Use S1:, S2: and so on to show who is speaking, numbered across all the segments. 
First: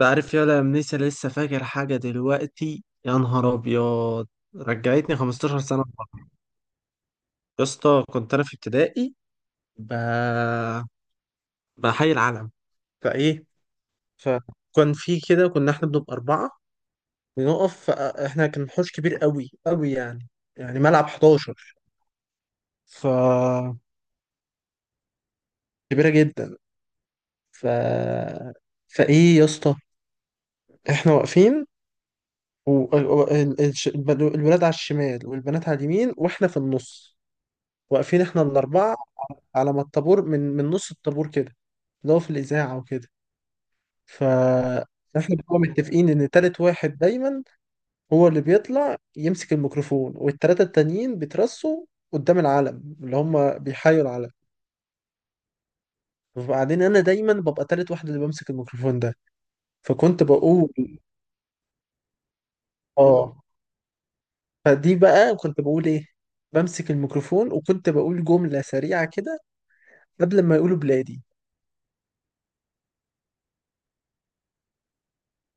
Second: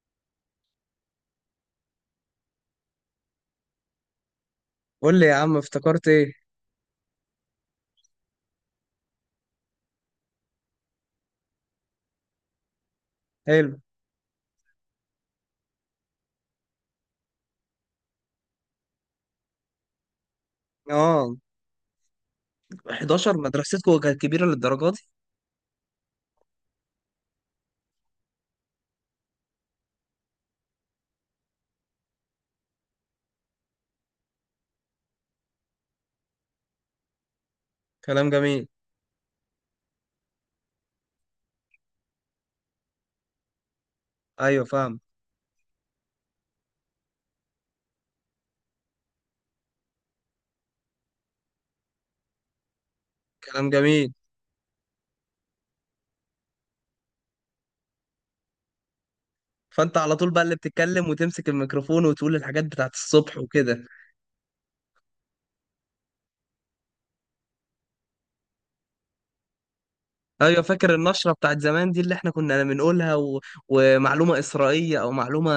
S1: بعرف يا لمنيسة، لسه فاكر حاجة دلوقتي، يا نهار أبيض! رجعتني
S2: قول لي يا عم
S1: 15 سنة
S2: افتكرت
S1: ورا.
S2: ايه؟
S1: يا اسطى، كنت أنا في ابتدائي، ب... بحي العلم. فإيه
S2: حلو.
S1: فكان في كده، كنا إحنا بنبقى أربعة بنقف. إحنا كان حوش كبير قوي قوي يعني. يعني ملعب
S2: اه.
S1: 11. ف
S2: 11 مدرستكم كانت كبيرة للدرجة دي؟
S1: كبيرة جدا. ف فإيه يا اسطى، إحنا واقفين، والولاد على الشمال والبنات على اليمين وإحنا في النص، واقفين
S2: كلام
S1: احنا
S2: جميل.
S1: الاربعه، على ما الطابور، من نص الطابور كده، اللي هو في الاذاعه وكده. ف
S2: ايوه فاهم.
S1: احنا بنبقى متفقين ان تالت واحد دايما هو اللي بيطلع يمسك الميكروفون، والتلاته التانيين بيترصوا قدام العلم، اللي هم
S2: كلام
S1: بيحيوا
S2: جميل.
S1: العلم. وبعدين انا دايما ببقى تالت واحد اللي بمسك الميكروفون ده.
S2: فانت على
S1: فكنت
S2: طول بقى اللي
S1: بقول،
S2: بتتكلم وتمسك الميكروفون وتقول الحاجات بتاعت
S1: اه،
S2: الصبح وكده؟
S1: فدي بقى كنت بقول ايه. بمسك الميكروفون وكنت بقول جمله سريعه كده قبل ما
S2: ايوه
S1: يقولوا
S2: فاكر
S1: بلادي.
S2: النشرة بتاعت زمان دي اللي احنا كنا بنقولها ومعلومة إسرائيلية او معلومة.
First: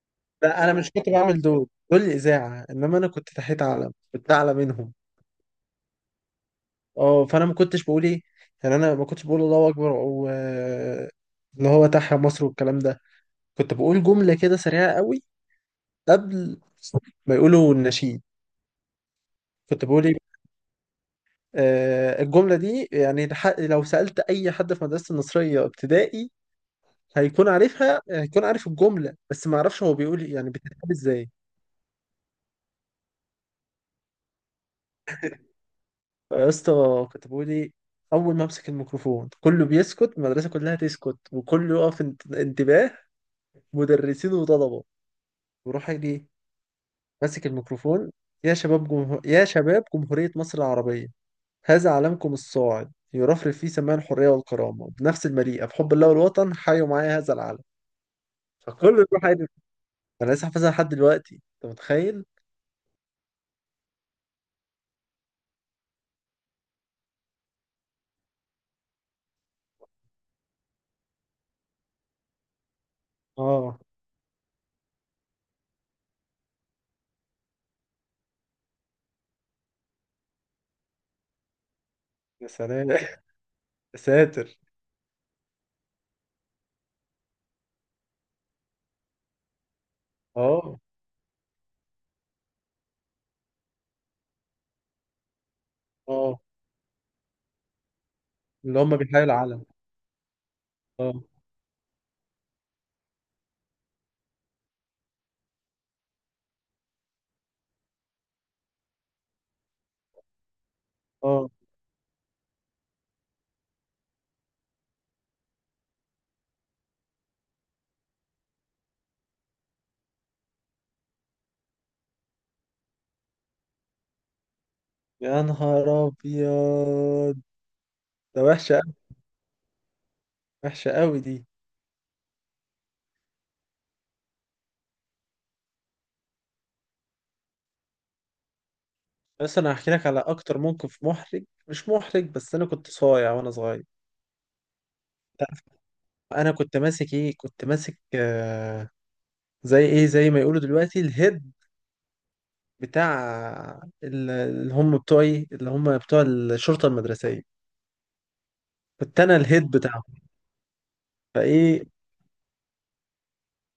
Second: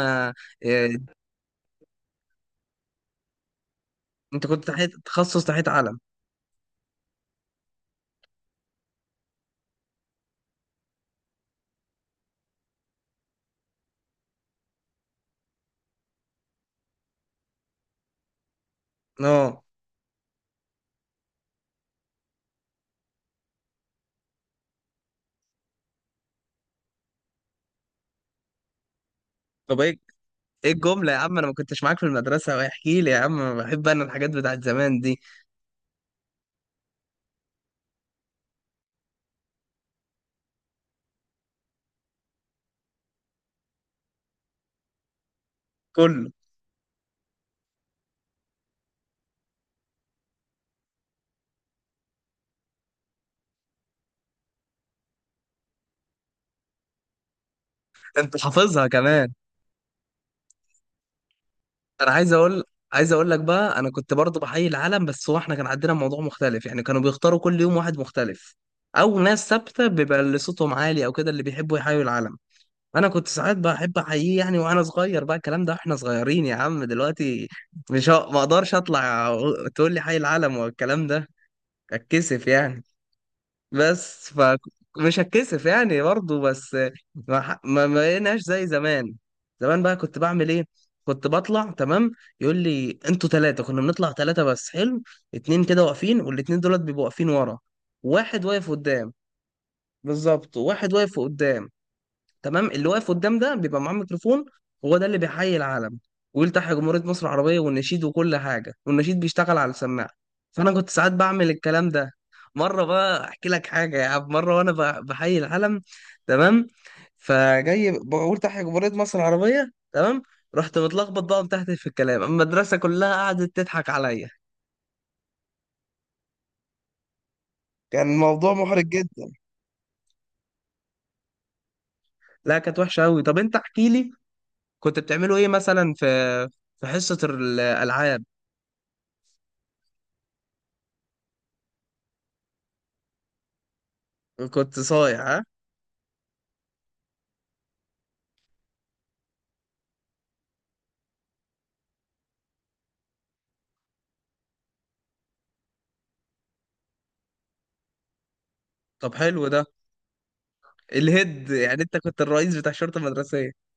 S1: لا، انا مش
S2: إيه...
S1: كنت بعمل دول الاذاعه، انما انا كنت تحت علم، كنت
S2: انت
S1: اعلى
S2: كنت تحت
S1: منهم.
S2: تخصص تحت علم.
S1: اه، فانا ما كنتش بقول ايه. يعني انا ما كنتش بقول الله اكبر، او اللي هو تحيا مصر والكلام ده. كنت بقول جمله كده سريعه قوي قبل ما يقولوا النشيد.
S2: اه.
S1: كنت بقول ايه؟ الجمله دي يعني، لو سالت اي حد في مدرسه النصريه ابتدائي هيكون عارفها، هيكون عارف الجمله، بس ما
S2: طب
S1: اعرفش هو
S2: ايه؟
S1: بيقول إيه، يعني
S2: ايه
S1: بتتكتب
S2: الجملة يا
S1: ازاي.
S2: عم؟ انا ما كنتش معاك في المدرسة، واحكي لي يا عم، بحب انا الحاجات بتاعت زمان دي.
S1: يا اسطى، كتبوا لي. اول ما امسك الميكروفون كله بيسكت، المدرسه كلها تسكت وكله يقف، انتباه، مدرسين وطلبه. وروح اجي
S2: كله؟
S1: ماسك الميكروفون: يا شباب جمهوريه مصر العربيه، هذا علمكم الصاعد يرفرف فيه سماع الحريه والكرامه بنفس المليئه بحب الله والوطن، حيوا معايا هذا العلم.
S2: انت حافظها
S1: فكله يروح
S2: كمان؟
S1: يجري. انا لسه حافظها لحد دلوقتي، انت
S2: انا
S1: متخيل؟
S2: عايز اقول عايز اقول لك بقى، انا كنت برضه بحيي العالم، بس هو احنا كان عندنا موضوع مختلف يعني. كانوا بيختاروا كل يوم واحد مختلف، او ناس ثابته بيبقى اللي صوتهم عالي او كده اللي بيحبوا يحيوا العالم. انا كنت ساعات
S1: اه.
S2: بحب احييه يعني، وانا صغير بقى الكلام ده، احنا صغيرين يا عم دلوقتي. مش ه- ما اقدرش تقول لي حي العالم والكلام ده، اتكسف
S1: يا
S2: يعني.
S1: سلام! يا
S2: بس
S1: ساتر.
S2: فمش هتكسف يعني برضه بس. ما ح- ما ما بقيناش زي زمان. زمان بقى كنت بعمل ايه؟
S1: اه.
S2: كنت بطلع تمام، يقول لي انتوا ثلاثة، كنا بنطلع ثلاثة بس. حلو. اتنين كده واقفين
S1: اه.
S2: والاتنين دولت بيبقوا واقفين ورا، واحد واقف
S1: اللي هم
S2: قدام.
S1: بيحيوا العلم.
S2: بالظبط، واحد
S1: اه.
S2: واقف قدام. تمام، اللي واقف قدام ده بيبقى معاه ميكروفون، هو ده اللي بيحيي العلم. ويلتحي جمهورية مصر العربية والنشيد وكل حاجة، والنشيد بيشتغل على السماعة. فأنا كنت ساعات
S1: اه.
S2: بعمل الكلام ده. مرة بقى أحكي لك حاجة يا عم، مرة وأنا بحيي العلم تمام، فجاي بقول تحيا جمهورية مصر العربية. تمام. رحت متلخبط بقى وتحت في الكلام المدرسة كلها قعدت تضحك عليا.
S1: يا نهار ابيض!
S2: كان
S1: ده
S2: الموضوع
S1: وحشه
S2: محرج
S1: قوي،
S2: جدا.
S1: وحشه قوي دي.
S2: لا كانت وحشة أوي. طب أنت احكي لي، كنت بتعملوا إيه مثلا في في حصة الألعاب؟
S1: بس انا هحكي لك على اكتر موقف محرج. مش محرج بس، انا كنت صايع وانا صغير،
S2: كنت صايع ها؟
S1: تعرف. انا كنت ماسك ايه؟ كنت ماسك، زي ايه، زي ما يقولوا دلوقتي الهيد بتاع اللي هم بتوع الشرطه المدرسيه.
S2: طب
S1: كنت انا
S2: حلو ده.
S1: الهيد بتاعهم.
S2: الهيد يعني
S1: فايه،
S2: انت كنت الرئيس بتاع الشرطه المدرسيه.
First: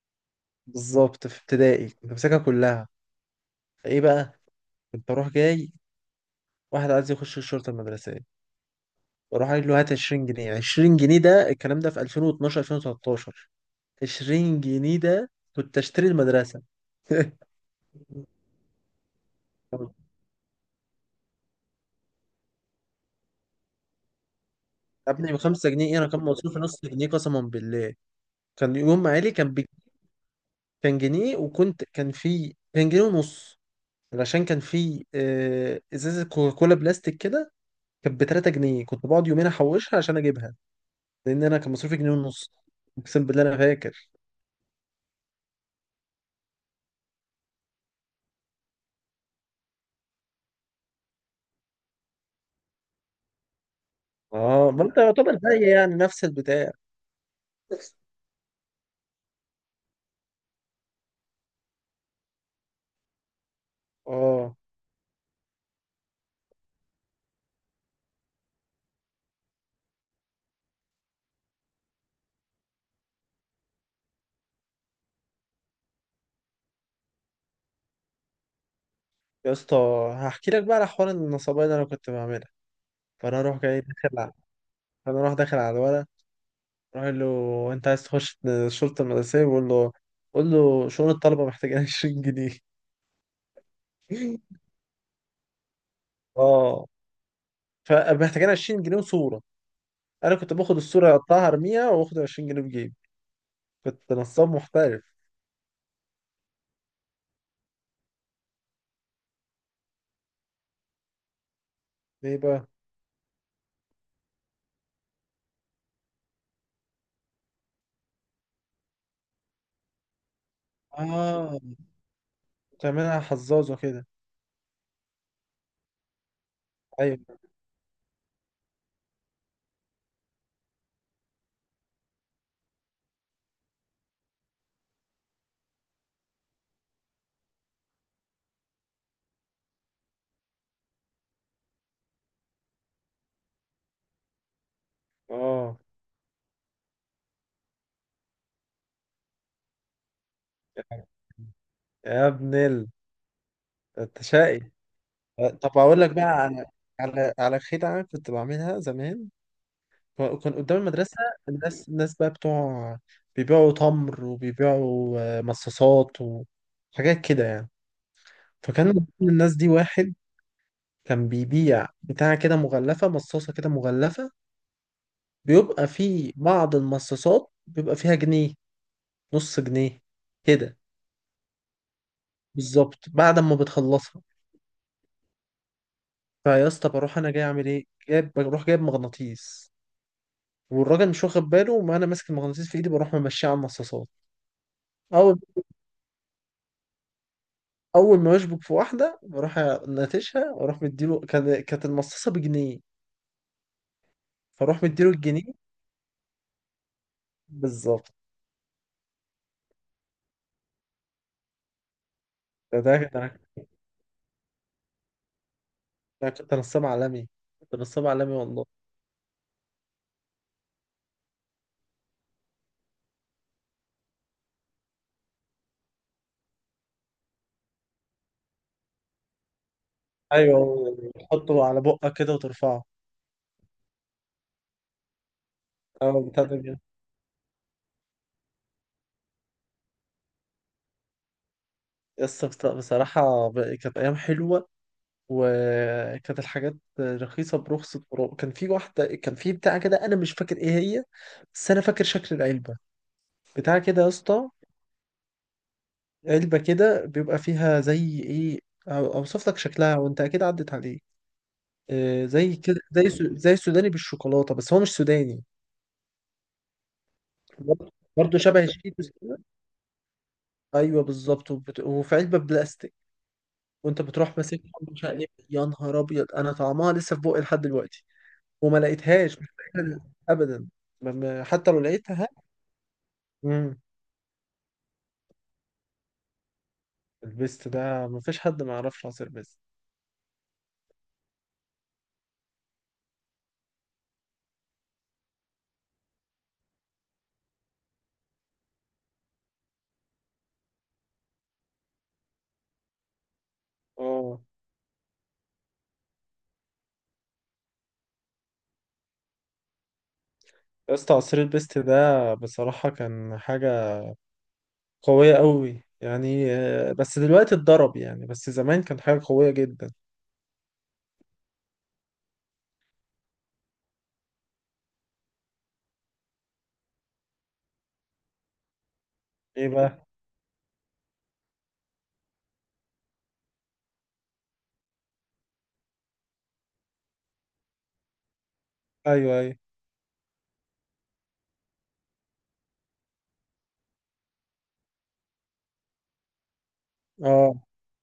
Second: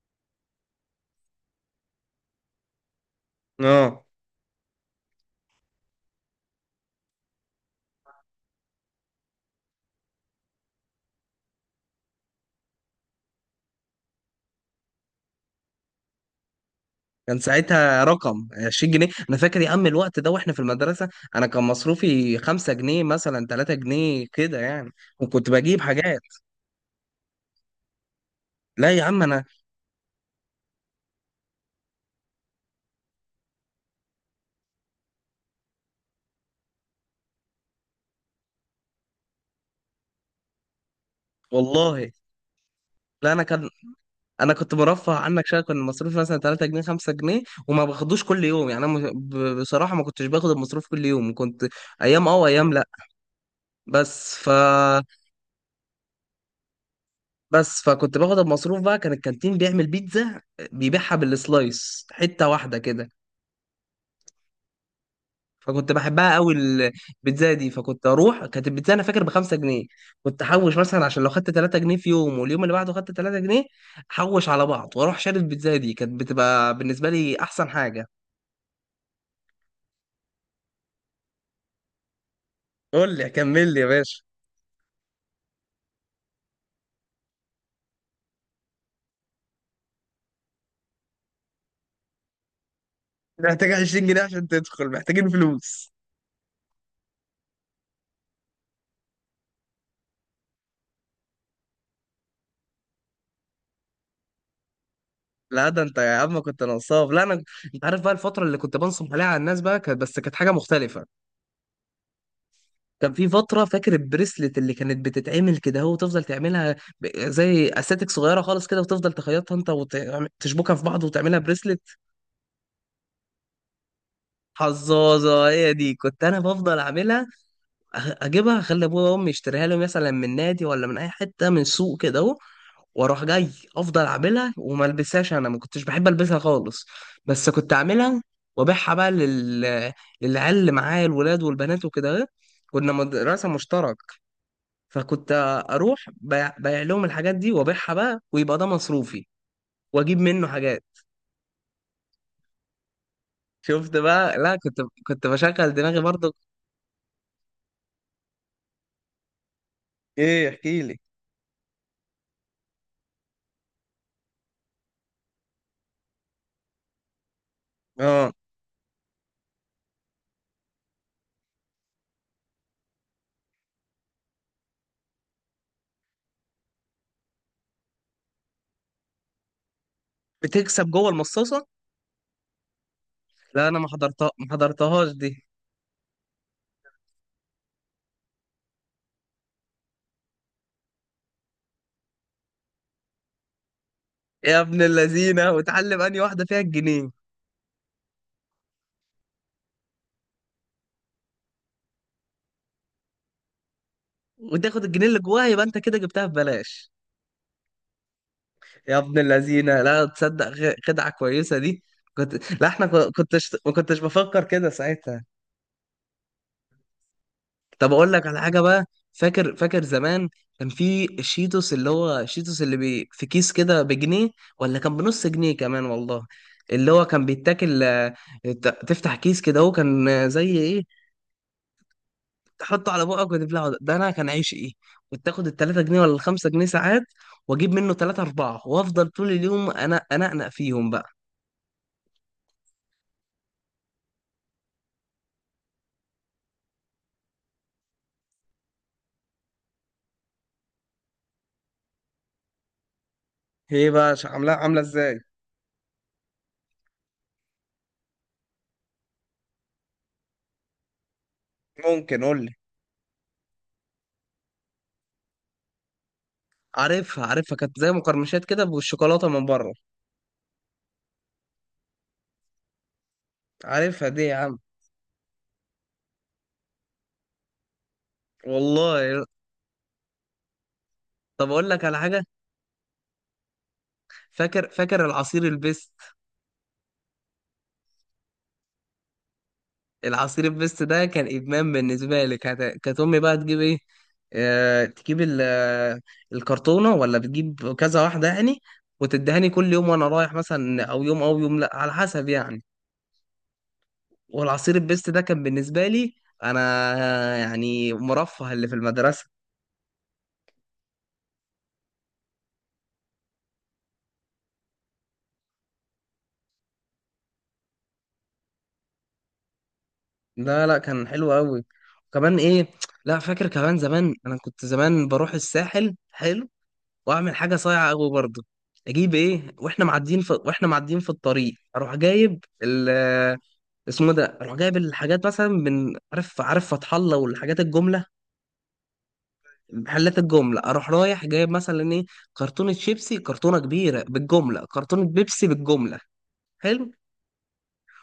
S1: بالظبط في ابتدائي كنت ماسكها كلها. فايه
S2: اه.
S1: بقى، كنت اروح جاي، واحد عايز يخش الشرطه المدرسيه، واروح قايل له هات 20 جنيه. 20 جنيه ده، الكلام ده في 2012، 2013، 20 جنيه ده كنت اشتري المدرسه.
S2: كان ساعتها رقم 20 جنيه، انا فاكر يا عم الوقت ده واحنا في المدرسه. انا كان مصروفي 5 جنيه مثلا، 3 جنيه كده يعني.
S1: يا ابني، ب
S2: وكنت
S1: 5
S2: بجيب
S1: جنيه ايه؟ انا
S2: حاجات.
S1: كان مصروفي نص جنيه، قسما بالله. كان
S2: لا
S1: يوم
S2: يا
S1: ما
S2: عم
S1: علي
S2: انا.
S1: كان كان جنيه وكنت كان في كان جنيه ونص. علشان كان في ازازه كوكاكولا بلاستيك كده، كانت ب 3 جنيه، كنت بقعد يومين احوشها عشان اجيبها، لان انا كان مصروفي جنيه
S2: والله،
S1: ونص. اقسم
S2: لا انا
S1: بالله انا
S2: كان،
S1: فاكر.
S2: انا كنت مرفه عنك شويه، كان مصروفي مثلا 3 جنيه، 5 جنيه. وما باخدوش كل يوم يعني، انا بصراحه ما كنتش باخد المصروف كل يوم، كنت ايام اه وايام لا. بس ف.
S1: اه، ما انت يعتبر زي، يعني نفس البتاع.
S2: بس فكنت باخد المصروف بقى. كان الكانتين بيعمل بيتزا، بيبيعها بالسلايس حتة واحدة كده.
S1: اه.
S2: فكنت بحبها قوي البيتزا دي. فكنت اروح، كانت البيتزا انا فاكر ب 5 جنيه. كنت احوش مثلا عشان لو خدت 3 جنيه في يوم واليوم اللي بعده خدت 3 جنيه، احوش على بعض واروح شاري البيتزا دي، كانت بتبقى بالنسبة لي احسن حاجة.
S1: يا اسطى، هحكي لك بقى على حوار النصابين اللي انا كنت بعملها.
S2: قول لي
S1: فانا اروح
S2: كمل لي
S1: جاي
S2: يا
S1: داخل
S2: باشا.
S1: على فانا اروح داخل على الولد، اروح أقول له، انت عايز تخش الشرطه المدرسيه؟ بقول له، قول له شؤون الطلبه محتاجين 20 جنيه.
S2: محتاج 20 جنيه عشان تدخل، محتاجين فلوس؟
S1: اه، فمحتاجين 20 جنيه وصوره. انا كنت باخد الصوره اقطعها ارميها، واخد 20 جنيه في جيبي. كنت نصاب محترف.
S2: لا ده انت يا عم كنت نصاب، لا انا. انت عارف بقى الفترة اللي كنت بنصب عليها على الناس بقى كانت، بس كانت حاجة مختلفة.
S1: ليه بقى؟
S2: كان في فترة، فاكر البريسلت اللي كانت بتتعمل كده، هو تفضل تعملها زي استاتيك صغيرة خالص كده، وتفضل تخيطها انت وتشبكها في بعض وتعملها
S1: اه.
S2: بريسلت.
S1: بتعملها حظاظه كده؟
S2: حظاظة، هي دي كنت انا بفضل اعملها.
S1: ايوه.
S2: أ- اجيبها، اخلي ابويا وامي يشتريها لي مثلا من نادي ولا من اي حتة من سوق كده اهو. واروح جاي افضل اعملها وما البسهاش، انا ما كنتش بحب البسها خالص، بس كنت اعملها وابيعها بقى للعيال اللي معايا، الولاد والبنات وكده. كنا مدرسة مشتركة. فكنت
S1: اه.
S2: اروح بيع بيع لهم الحاجات دي وابيعها بقى، ويبقى ده مصروفي واجيب منه حاجات.
S1: يا ابن ال،
S2: شفت
S1: انت
S2: بقى؟ لا
S1: شقي.
S2: كنت، كنت بشغل
S1: طب
S2: دماغي
S1: أقول لك بقى
S2: برضو.
S1: على، على خدعة كنت بعملها زمان.
S2: ايه؟
S1: كان قدام
S2: احكي لي.
S1: المدرسة، الناس بقى بتوع بيبيعوا تمر، وبيبيعوا مصاصات وحاجات كده يعني.
S2: اه.
S1: فكان من ضمن الناس دي واحد كان بيبيع بتاع كده مغلفة، مصاصة كده مغلفة. بيبقى في بعض المصاصات بيبقى فيها جنيه، نص جنيه كده،
S2: بتكسب جوه المصاصه؟
S1: بالظبط بعد ما
S2: لا انا ما
S1: بتخلصها.
S2: حضرتها، ما حضرتهاش دي.
S1: فيا اسطى، بروح انا جاي اعمل ايه، جايب، بروح جايب مغناطيس، والراجل مش واخد باله، وانا ماسك المغناطيس في ايدي بروح ممشيه على المصاصات.
S2: يا ابن
S1: اول
S2: اللذينه، وتعلم اني واحده فيها الجنيه.
S1: اول ما يشبك في واحده، بروح ناتشها، واروح مديله. كانت المصاصه بجنيه، فاروح
S2: وتاخد الجنيه
S1: مديله
S2: اللي
S1: الجنيه.
S2: جواها، يبقى انت كده جبتها ببلاش.
S1: بالظبط.
S2: يا ابن اللذينه، لا تصدق. خدعه كويسه دي. كنت، لا
S1: ده
S2: احنا كو-
S1: ده ده
S2: كنتش ما كنتش بفكر كده ساعتها.
S1: ده كنت نصاب عالمي، كنت
S2: طب
S1: نصاب
S2: اقول لك
S1: عالمي
S2: على حاجه
S1: والله.
S2: بقى. فاكر فاكر زمان، كان في الشيتوس، اللي هو الشيتوس اللي بي في كيس كده بجنيه، ولا كان بنص جنيه كمان والله. اللي هو كان بيتاكل، تفتح كيس كده، هو كان زي
S1: ايوه،
S2: ايه.
S1: تحطه على بقك كده وترفعه.
S2: تحطه على بقك وتبلعه ده ده، انا كان عيش ايه. كنت اخد ال 3 جنيه ولا
S1: اه، بتاع
S2: الخمسة
S1: ده
S2: جنيه
S1: كده.
S2: ساعات، واجيب منه تلاتة اربعة وافضل طول اليوم انا انقنق فيهم بقى.
S1: يس، بصراحة، كانت أيام حلوة، وكانت الحاجات رخيصة برخص التراب. كان في بتاع كده، أنا مش فاكر إيه هي، بس أنا فاكر شكل العلبة. بتاع
S2: ايه
S1: كده يا
S2: بقى
S1: اسطى،
S2: عاملاها، عامله ازاي؟
S1: علبة كده بيبقى فيها زي ايه، اوصف لك شكلها وانت اكيد عدت عليه.
S2: ممكن قول لي.
S1: زي كده، زي زي السوداني بالشوكولاتة، بس هو مش سوداني.
S2: عارفها عارفها، كانت زي
S1: برضه برضه
S2: مقرمشات
S1: شبه
S2: كده
S1: الشيتوس
S2: بالشوكولاته
S1: كده.
S2: من بره.
S1: ايوه بالظبط، وفي علبة بلاستيك، وانت
S2: عارفها دي يا
S1: بتروح
S2: عم.
S1: ماسكها، مش عارف إيه. يا نهار ابيض! انا طعمها لسه في بوقي لحد دلوقتي. وما
S2: والله.
S1: لقيتهاش، مش لاقيها ابدا.
S2: طب اقول
S1: حتى لو
S2: لك على حاجه.
S1: لقيتها. امم
S2: فاكر فاكر العصير البيست.
S1: البيست ده مفيش حد ما يعرفش عصير بيست.
S2: العصير البيست ده كان ادمان بالنسبه لي. كانت امي بقى تجيب ايه، تجيب الكرتونه، ولا بتجيب كذا واحده يعني، وتدهني كل يوم وانا رايح مثلا، او يوم او يوم لا على حسب يعني.
S1: اه
S2: والعصير البيست ده كان بالنسبه لي انا يعني مرفه اللي في المدرسه.
S1: يا اسطى، عصير البيست ده بصراحة كان حاجة قوية قوي يعني، بس دلوقتي اتضرب يعني، بس زمان كان حاجة قوية جدا.
S2: لا لا كان حلو قوي. وكمان ايه؟ لا فاكر كمان زمان انا كنت زمان بروح الساحل. حلو. واعمل حاجه صايعه قوي برضه، اجيب ايه.
S1: ايه بقى؟
S2: واحنا معديين في الطريق، اروح جايب ال، اسمه ده، اروح جايب الحاجات مثلا من، عارف عارف فتح الله والحاجات الجمله،
S1: ايوه ايوه.
S2: محلات الجمله، اروح رايح جايب مثلا ايه، كرتونه شيبسي، كرتونه كبيره بالجمله، كرتونه بيبسي بالجمله. حلو.
S1: اه.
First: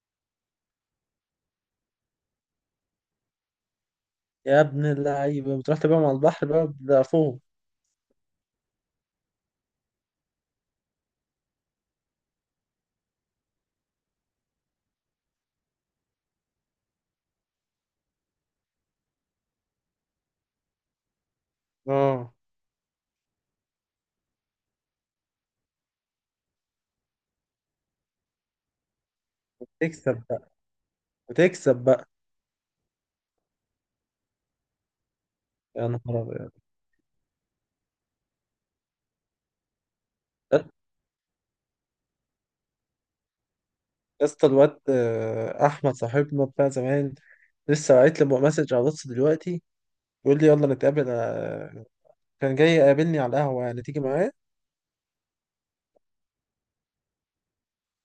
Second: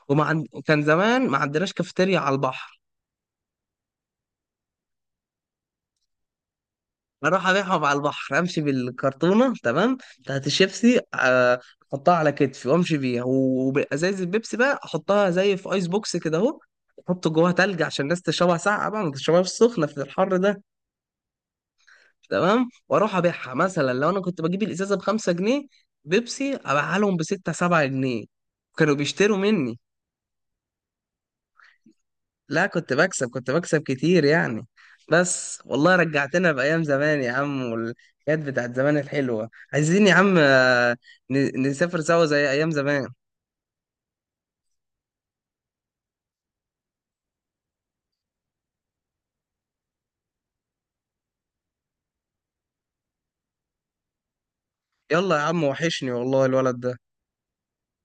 S2: كان زمان ما عندناش كافيتيريا على البحر.
S1: يا ابن اللعيبة، بتروح تبيعهم على البحر بقى بضعفهم.
S2: اروح ابيعهم على البحر، امشي بالكرتونه تمام بتاعت الشيبسي، احطها على كتفي وامشي بيها. وازايز البيبسي بقى احطها زي في ايس بوكس كده اهو، احط جواها تلج عشان الناس تشربها ساقعه بقى، ما تشربهاش سخنه في الحر ده.
S1: اه،
S2: تمام. واروح ابيعها، مثلا لو انا كنت بجيب الازازه ب 5 جنيه بيبسي، ابيعها لهم ب 6 7 جنيه، كانوا بيشتروا مني.
S1: تكسب بقى، بتكسب بقى.
S2: لا كنت بكسب كتير يعني. بس
S1: يا
S2: والله
S1: نهار
S2: رجعتنا
S1: ابيض!
S2: بأيام زمان يا عم، والحاجات بتاعت زمان الحلوة عايزين يا عم، نسافر سوا زي أيام زمان.
S1: يا اسطى، الواد احمد صاحبنا بتاع زمان، لسه بعت لي مسج على الواتس دلوقتي، بيقول لي يلا نتقابل، كان جاي يقابلني على القهوة، يعني تيجي معايا؟
S2: يلا يا عم، وحشني والله الولد ده.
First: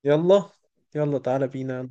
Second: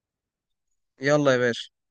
S1: يلا. يلا
S2: يلا يا
S1: تعالى
S2: باشا.
S1: بينا.